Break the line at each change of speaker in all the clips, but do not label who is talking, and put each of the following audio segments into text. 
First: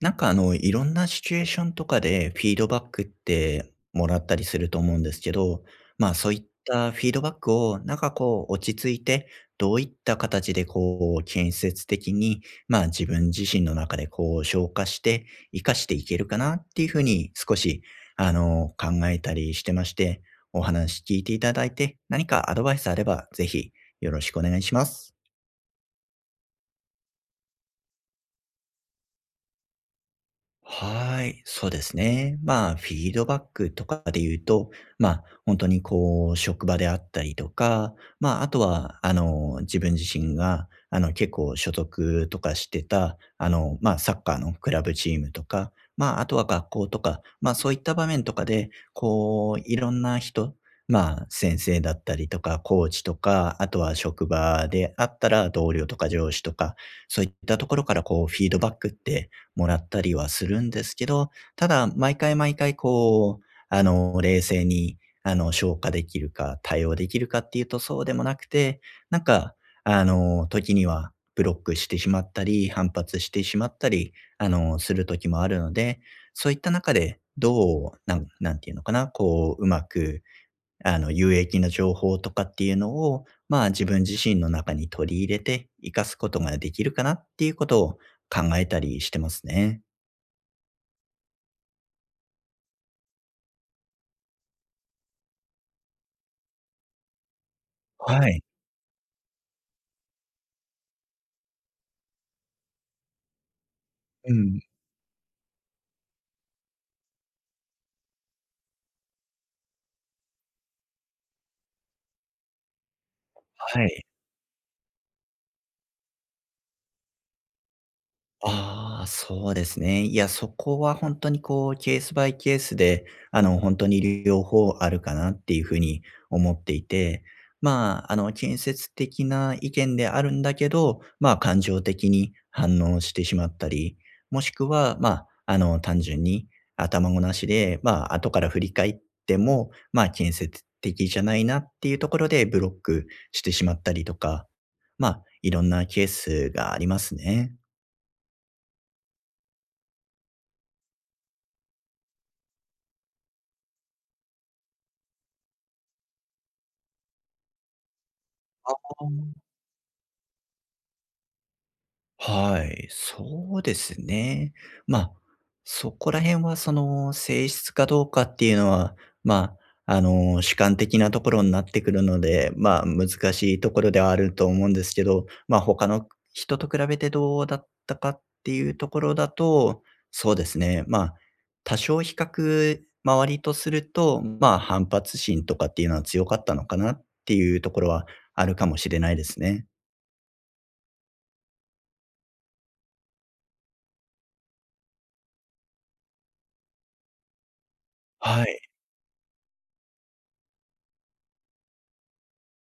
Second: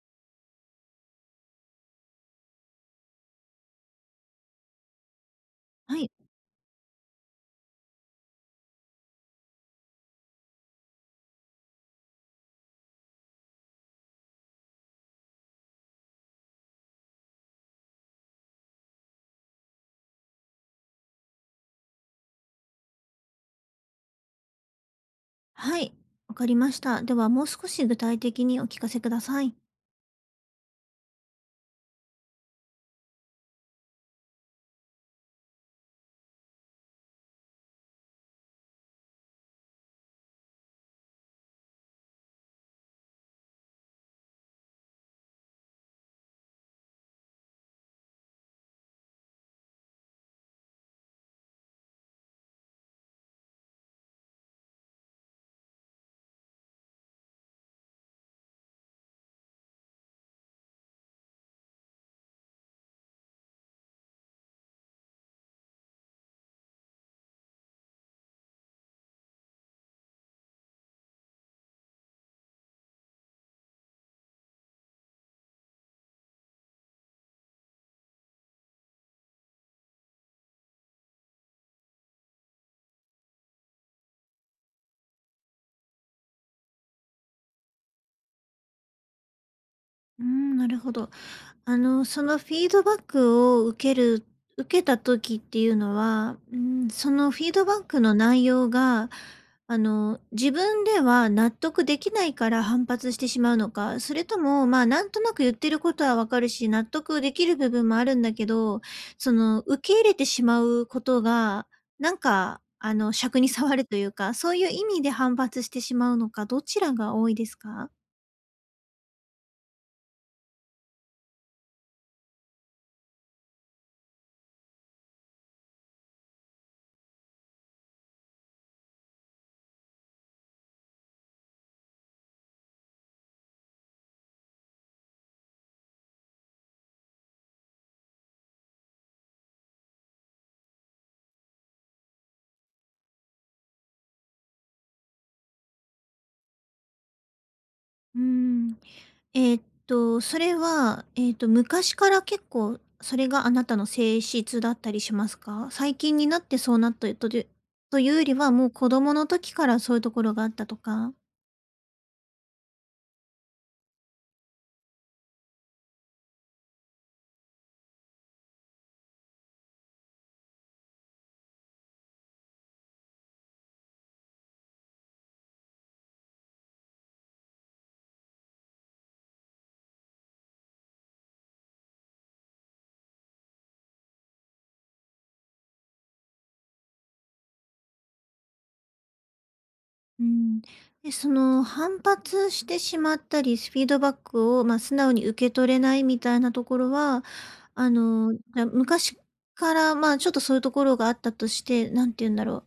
なんかいろんなシチュエーションとかでフィードバックってもらったりすると思うんですけど、
は
ま
い。
あそういったフィードバックをなんかこう落ち着いて、どういった形でこう建設的に、まあ自分自身の中でこう消化して、活かしていけるかなっていうふうに少し考えたりしてまして、お話聞いていただいて、何かアドバイスあればぜひよろしくお願いします。
はい、わかりました。では、もう少し具体的にお聞かせください。
はーい、そうですね。まあ、フィードバックとかで言うと、まあ、本当にこう、職場であったりとか、まあ、あとは、自分自身が、結構所属とかしてた、まあ、サッカーのクラブチームとか、まあ、あとは学校とか、まあ、そういった場面とかで、こう、いろんな人、まあ、先生だったりとか、コーチとか、あとは職場であったら同僚とか上司とか、そういったところからこう、フィードバックってもらったりはするんですけど、ただ、毎回毎回こう、冷静に、消化できるか、対応できるかっていうとそうでもなくて、なんか、時にはブロックしてしまったり、反発してしまったり、する時もあるので、そういった中で、どう、なんなんていうのかな、こう、うまく、有益な情報とかっていうのを、まあ、自分自身の中に取り入れて活かすことができるかなっていうことを考えたりしてますね。
うーん、なるほど。そのフィードバックを受ける受けた時っていうのは、うーん、そのフィードバックの
はい。
内容が、自分では納得できないから反発してしまうのか、それ
う
と
ん。
も、まあ、なんとなく言ってることはわかるし、納得できる部分もあるんだけど、その、受け入れてしまうことが、なんか、癪に障
は
ると
い。
いうか、そういう意味で反発してしまうのか、どちらが多いですか？
ああ、そうですね。いや、そこは本当にこう、ケースバイケースで、本当に両方あるかなっていうふうに思っていて、まあ、建設的な意見であるんだけど、まあ、感情的に反応してしまったり、もしくは、まあ、単純に頭ごなしで、まあ、後から振り返っても、まあ、建設的じゃないなっていうところでブロックしてしまったりとか、まあ、いろんなケースがありますね。
うーん。それは、昔から結構それがあなたの性質だったりしますか？最近になってそうなったとでというよりは、もう
あ
子
あ、
供の時からそういうところがあったとか。
はい、そうですね。まあ、そこら辺はその性質かどうかっていうのは、まあ、主観的なところになってくるので、まあ、難しいところではあると思うんですけど、まあ、他の人と比べてどうだったかっていうところだと、そうですね、まあ、多少比較周りとすると、まあ、反発心とかっていうのは強かったのかなっていうところはあるかもしれないですね。
うん。で、その反発してしまったり、フィードバックを、まあ、素直に受け取れないみたいなところは、じ
はい、
ゃ、昔から、まあ、ちょっとそういうところがあったとして、何て言うんだろう。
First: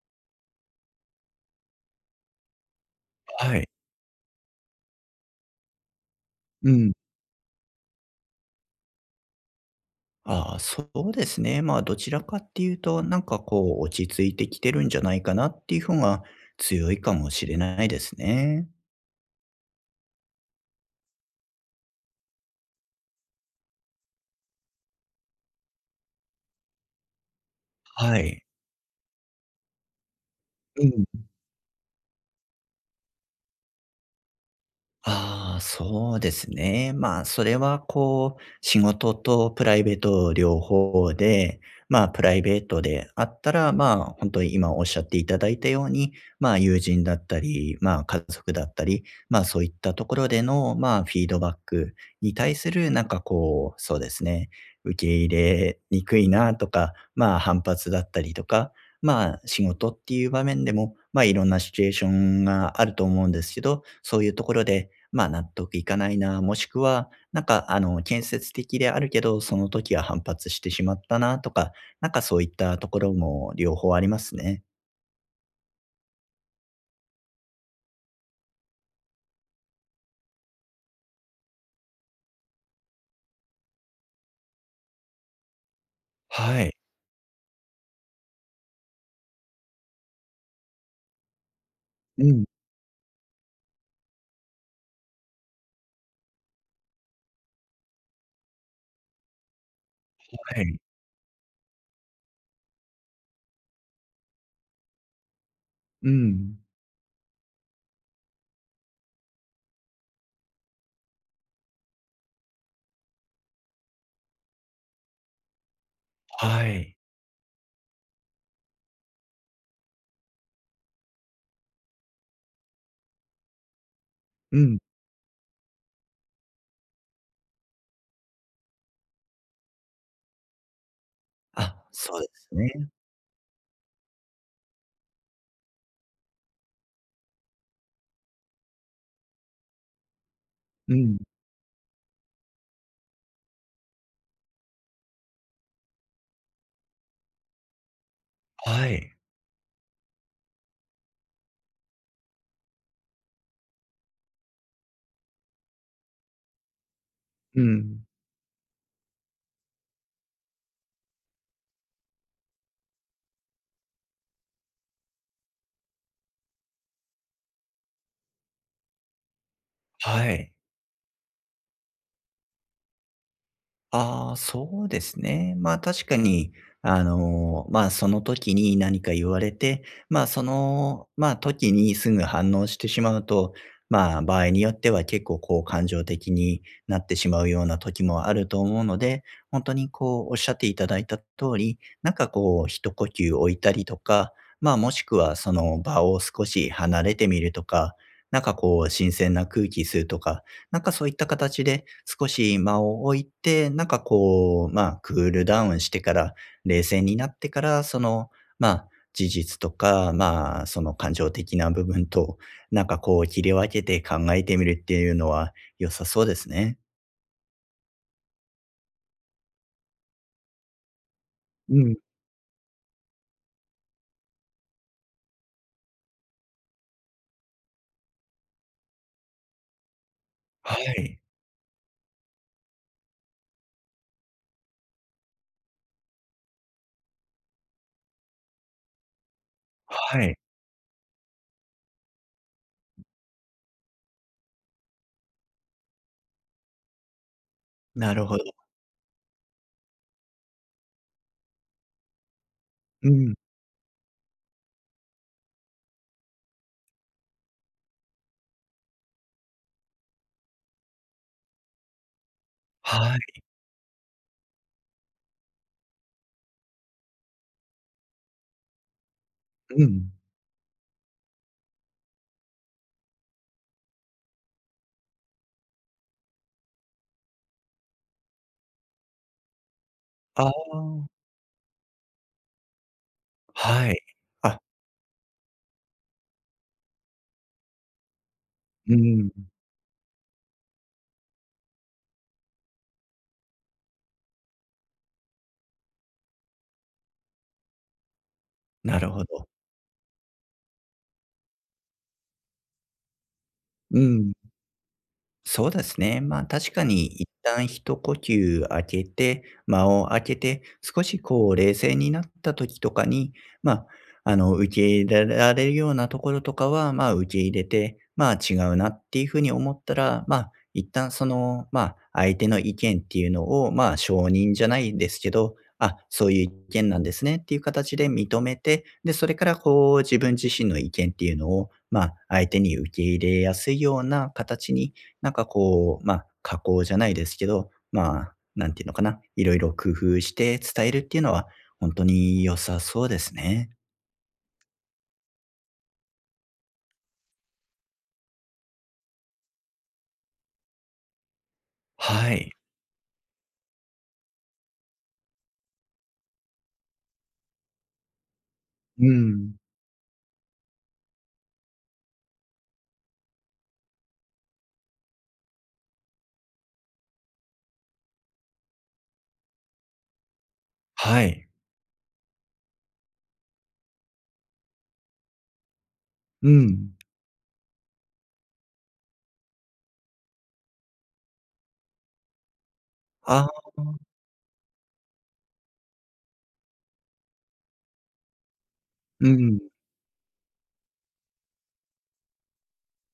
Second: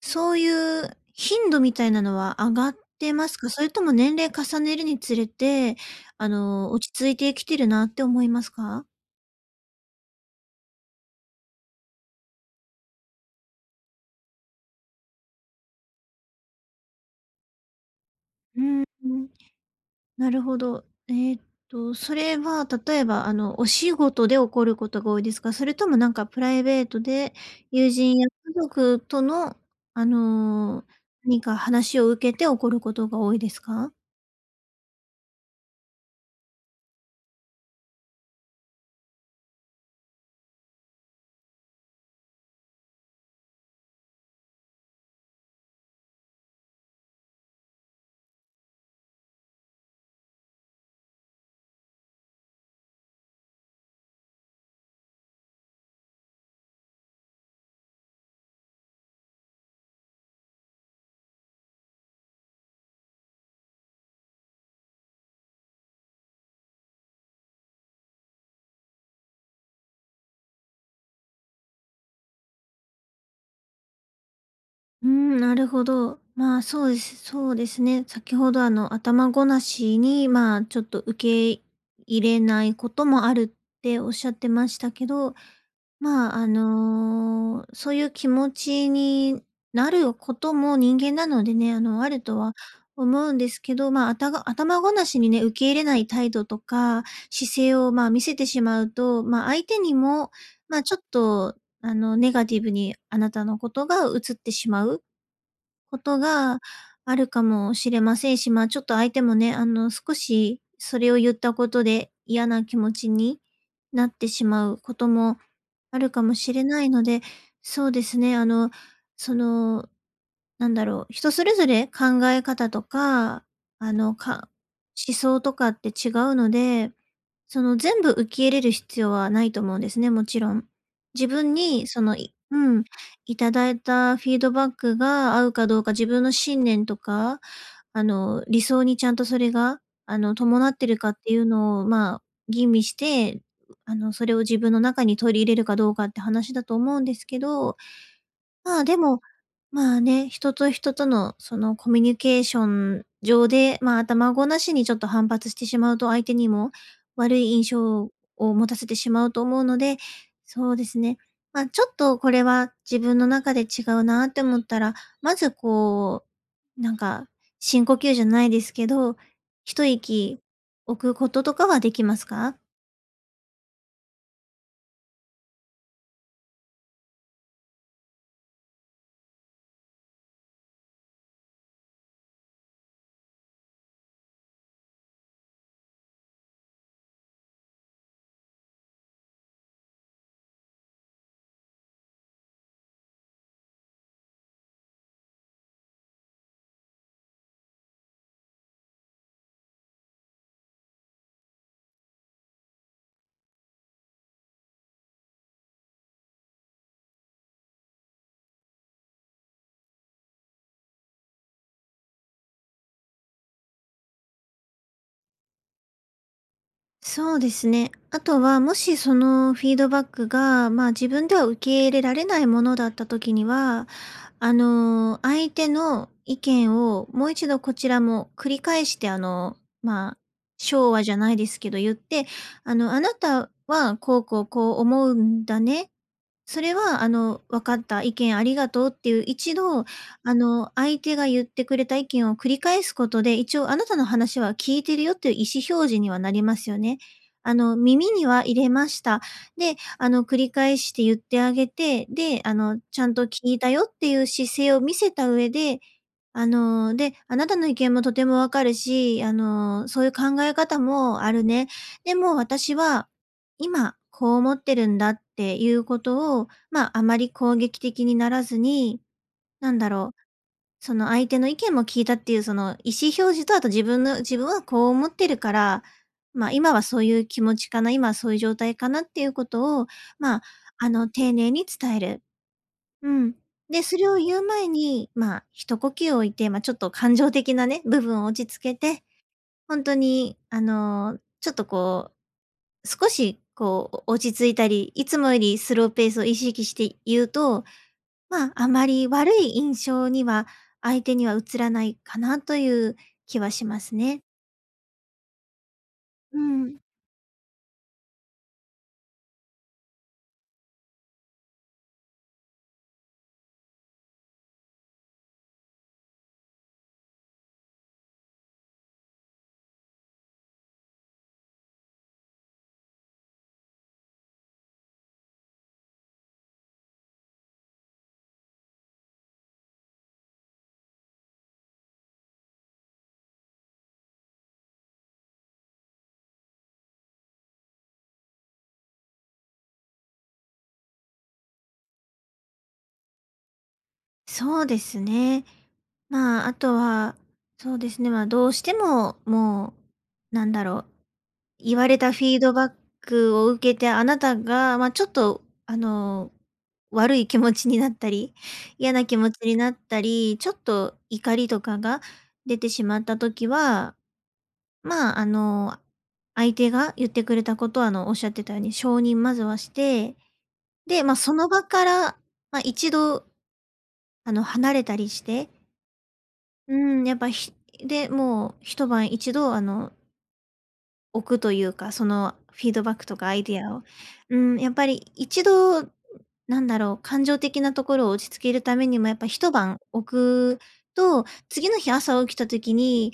そういう頻度みたいなのは上がってますか？
は
そ
い。
れとも年齢重ねるにつれて、
う
落
ん。
ち着いてきてるなって思いますか？
ああ、そうですね。まあ、どちらかっていうと、なんかこう、落ち着いてきてるんじゃないかなっていう方が強いかもしれないです
う
ね。
ーん、なるほど。それは例えば、お仕事で起こることが多いですか？それともなんかプライベートで、友
は
人や
い。
家族との、あ
う
の、
ん。
何か話を受けて起こることが多いですか？
ああ、そうですね。まあ、それはこう、仕事とプライベート両方で、まあ、プライベートであったら、まあ、本当に今おっしゃっていただいたように、まあ、友人だったり、まあ、家族だったり、まあ、そういったところでの、まあ、フィードバックに対する、なんかこう、そうですね、受け入れにくいなとか、まあ、反発だったりとか、まあ、仕事っていう場面でも、まあ、いろんなシチュエーションがあると思うんですけど、そういうところで、まあ、納得いかないな、もしくは、なんか、建設的であるけど、その時は反発してしまったなとか、なんかそういったところも両方ありますね。
うーん、なるほど。まあ、そうです。そうですね。先ほどあの頭ごなしに、まあ、ちょっと受け入れないこともあるっておっしゃってましたけど、まあ、
はい。
そういう気持ちになることも人間なのでね、ある
う
と
ん、
は思うんですけど、まあ、あたが頭ごなしにね、受け入れない態度とか姿勢を、まあ、見せてしまうと、まあ、相手にも、
は
ま
い。
あ、ちょっとネガティブにあなたのことが映ってしまうこ
う
と
ん。
があるかもしれませんし、まあ、ちょっと相手もね、少しそれを言ったことで嫌な気持ちになってしまうこともあるかもしれ
は
ない
い。
ので、そうですね、そのなんだろう、人それぞれ考え方とか、あの、か
うん。
思想とかって違うので、その全部受け入れる必要はないと思うんですね、もちろん。自分
あ、
にその、
そうで
い
す
うん、
ね。
いただいたフィードバックが合うかどうか、自分の信念とか、理想にちゃんとそれが、伴って
う
るかっ
ん。
ていうのを、まあ、吟味して、それを自分の中に取り入れるかどうかって話だと思うんですけど、まあ、
は
で
い。
も、まあね、人と人とのそのコミュニケーション上で、まあ、頭ごなしにちょっと反発してしまうと、相手にも悪い
う
印
ん。
象を持たせてしまうと思うので、そうですね。まあ、ちょっとこれは自分の中で違うなって思ったら、まずこう、なんか、深呼吸じゃないですけど、一
は
息
い。
置くこととかはできますか？
ああ、そうですね。まあ、確かに、まあ、その時に何か言われて、まあ、その、まあ、時にすぐ反応してしまうと、まあ、場合によっては結構こう感情的になってしまうような時もあると思うので、本当にこうおっしゃっていただいた通り、なんかこう一呼吸置いたりとか、まあ、もしくはその場を少し離れてみるとか、なんかこう新鮮な空気吸うとか、なんかそういった形で少し間を置いて、なんかこう、まあ、クールダウンしてから、冷静になってから、その、まあ、事実とか、まあ、その感情的な部分と、なんかこう切り分けて考えてみるっていうのは良さそうですね。
そうですね。あとは、もしそのフィードバックが、まあ、自分では受
う
け入
ん。
れられないものだった時には、相手の意見をもう一度こちらも繰り返して、まあ、
は
昭和じゃ
い。
ないですけど言って、あなたはこうこうこう思うんだね。それは、「分かった、意見ありがとう」っていう、一度、
はい。
相手が言ってくれた意見を繰り返すことで、一応あなたの話は聞いてるよっていう意思表示にはなりますよね。耳
なる
に
ほど。
は入れました。で、繰り返して言ってあげて、で、ちゃ
う
んと
ん。
聞いたよっていう姿勢を見せた上で、で、あなたの意見もとてもわかるし、そういう考え方もあるね。でも私は、
はい。
今、こう思ってるんだっていうことを、ま、ああまり攻撃的にならずに、なん
う
だ
ん。
ろう、その相手の意見も聞いたっていうその意思表示と、あと自分はこう思ってるから、ま、今はそういう気持ちかな、今はそういう状態かなっていうことを、まあ、
ああ。
丁寧に伝える。うん。で、
は
そ
い。
れを言う
あ、
前に、まあ、一呼吸置いて、まあ、ちょっと感情的なね、部分を落ち着け
う
て、
ん。
本当に、ちょっとこう、少しこう、落ち着いたり、いつもよりスローペースを意識して言うと、まあ、あま
な
り
るほ
悪
ど。
い印象には、相手には映らないかなという気はします
う
ね。
ん。そうですね。
う
まあ、確
ん。
かに一旦一呼吸開けて、間を空けて、少しこう冷静になった時とかに、まあ、受け入れられるようなところとかは、まあ、受け入れて、まあ、違うなっていうふうに思ったら、まあ、一旦その、まあ、相手の意見っていうのを、まあ、承認じゃないですけど、あ、そういう意見なんですねっていう形で認めて、で、それからこう、自分自身の意見っていうのを、まあ、相手に受け入れやすいような形になんかこう、ま、あ加工じゃないですけど、まあ、なんていうのかな、いろいろ工夫して伝えるっていうのは、本当に良さそうですね。
そうですね。まあ、あとは、そうですね、まあ、どうしても、もう、なんだろう、言われたフ
は
ィー
い。
ドバックを受けて、あなたが、まあ、ちょっと、悪い気持ちになったり、嫌な
う
気持ちに
ん。
なったり、ちょっと怒りとかが出てしまった時は、まあ、相手が言ってくれたことは、おっしゃってたように承認まずはして、で、まあ、
は
そ
い。
の場から、まあ、一度、離れたりして、
う
う
ん。
ん、やっぱ、ひで、もう一度、置くというか、そのフィードバックとかアイ
あ
ディ
あ、
アを。うん、やっぱり一度、なんだろう、感情的なところを落ち着けるためにも、やっぱ
う
一
ん。
晩置くと、次の日朝起きた時に、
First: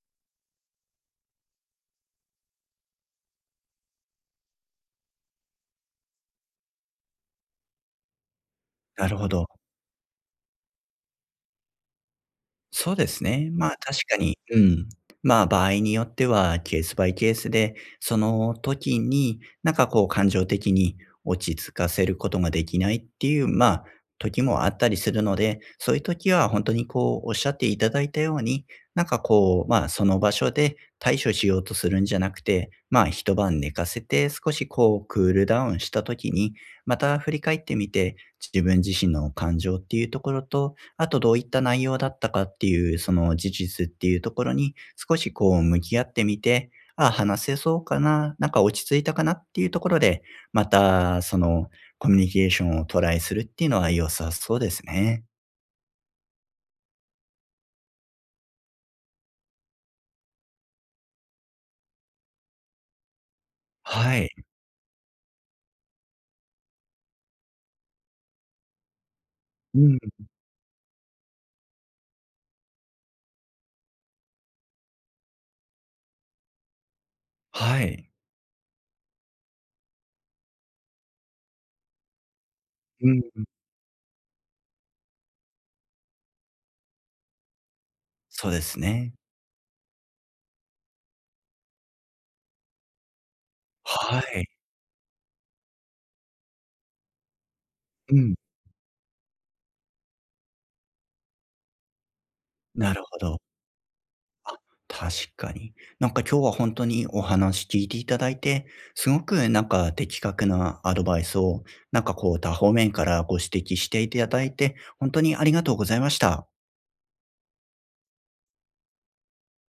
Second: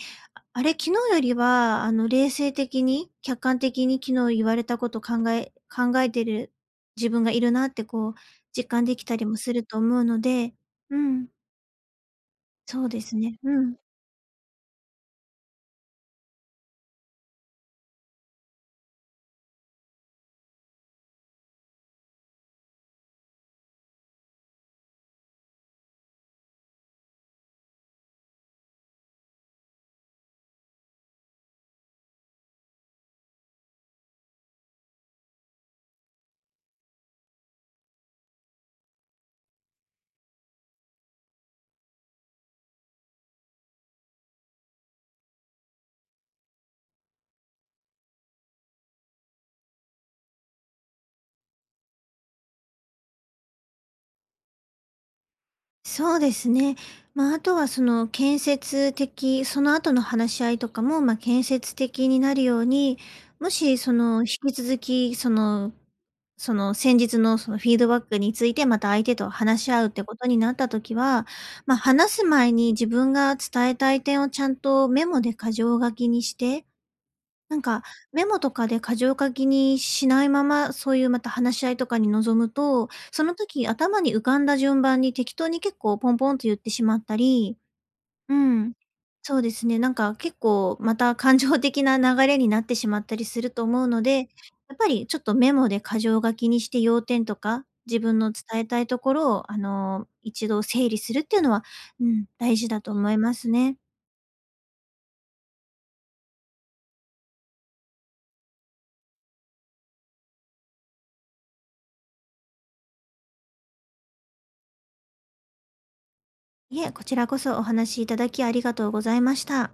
あれ、昨日よりは、冷静的に、客観的に昨日言われたこと考えてる自分がいるなってこう、実感でき
な
た
る
り
ほ
も
ど。
すると思うので、うん、そう
そう
で
で
す
す
ね。
ね。
う
まあ、
ん。
確かに、うん。まあ、場合によってはケースバイケースで、その時に、なんかこう感情的に落ち着かせることができないっていう、まあ、時もあったりするので、そういう時は本当にこうおっしゃっていただいたように、なんかこう、まあ、その場所で対処しようとするんじゃなくて、まあ、一晩寝かせて少しこうクールダウンした時に、また振り返ってみて、自分自身の感情っていうところと、あとどういった内容だったかっていう、その事実っていうところに、少しこう向き合ってみて、あ話せそうかな、なんか落ち着いたかなっていうところで、またそのコミュニケーションをトライするっていうのは良さそうですね。
そうですね。まあ、あとはその建設的、その後の話し合いとかも、まあ、建設的になるように、もしそ
は
の引
い。
き続き、その先日のそのフィードバックについてまた相手と話し合
う
うっ
ん。
てことになったときは、まあ、話す前に自分が伝えたい点をちゃんとメモで箇条書きにして、なん
は
か、
い。
メモとかで箇条書きにしないまま、そういうまた話し合いとかに臨むと、
う
その
ん。
時頭に浮かんだ順番に適当に結構ポンポンと言ってしまったり、う
そうで
ん。
すね。
そうですね、なんか結構また感情的な流れになってしまったりすると思うの
は
で、
い。
やっぱりちょっとメモで箇条書きにして要点とか、自
う
分の
ん。
伝えたいところを、一度整理するっていうのは、うん、大事だと
なる
思い
ほ
ま
ど。
すね。
あ、確かに。なんか今日は本当にお話聞いていただいて、すごくなんか的確なアドバイスを、なんかこう多方面からご指摘していただいて、本当にありがとうございました。
いえ、こちらこそお話しいただきありがとうございました。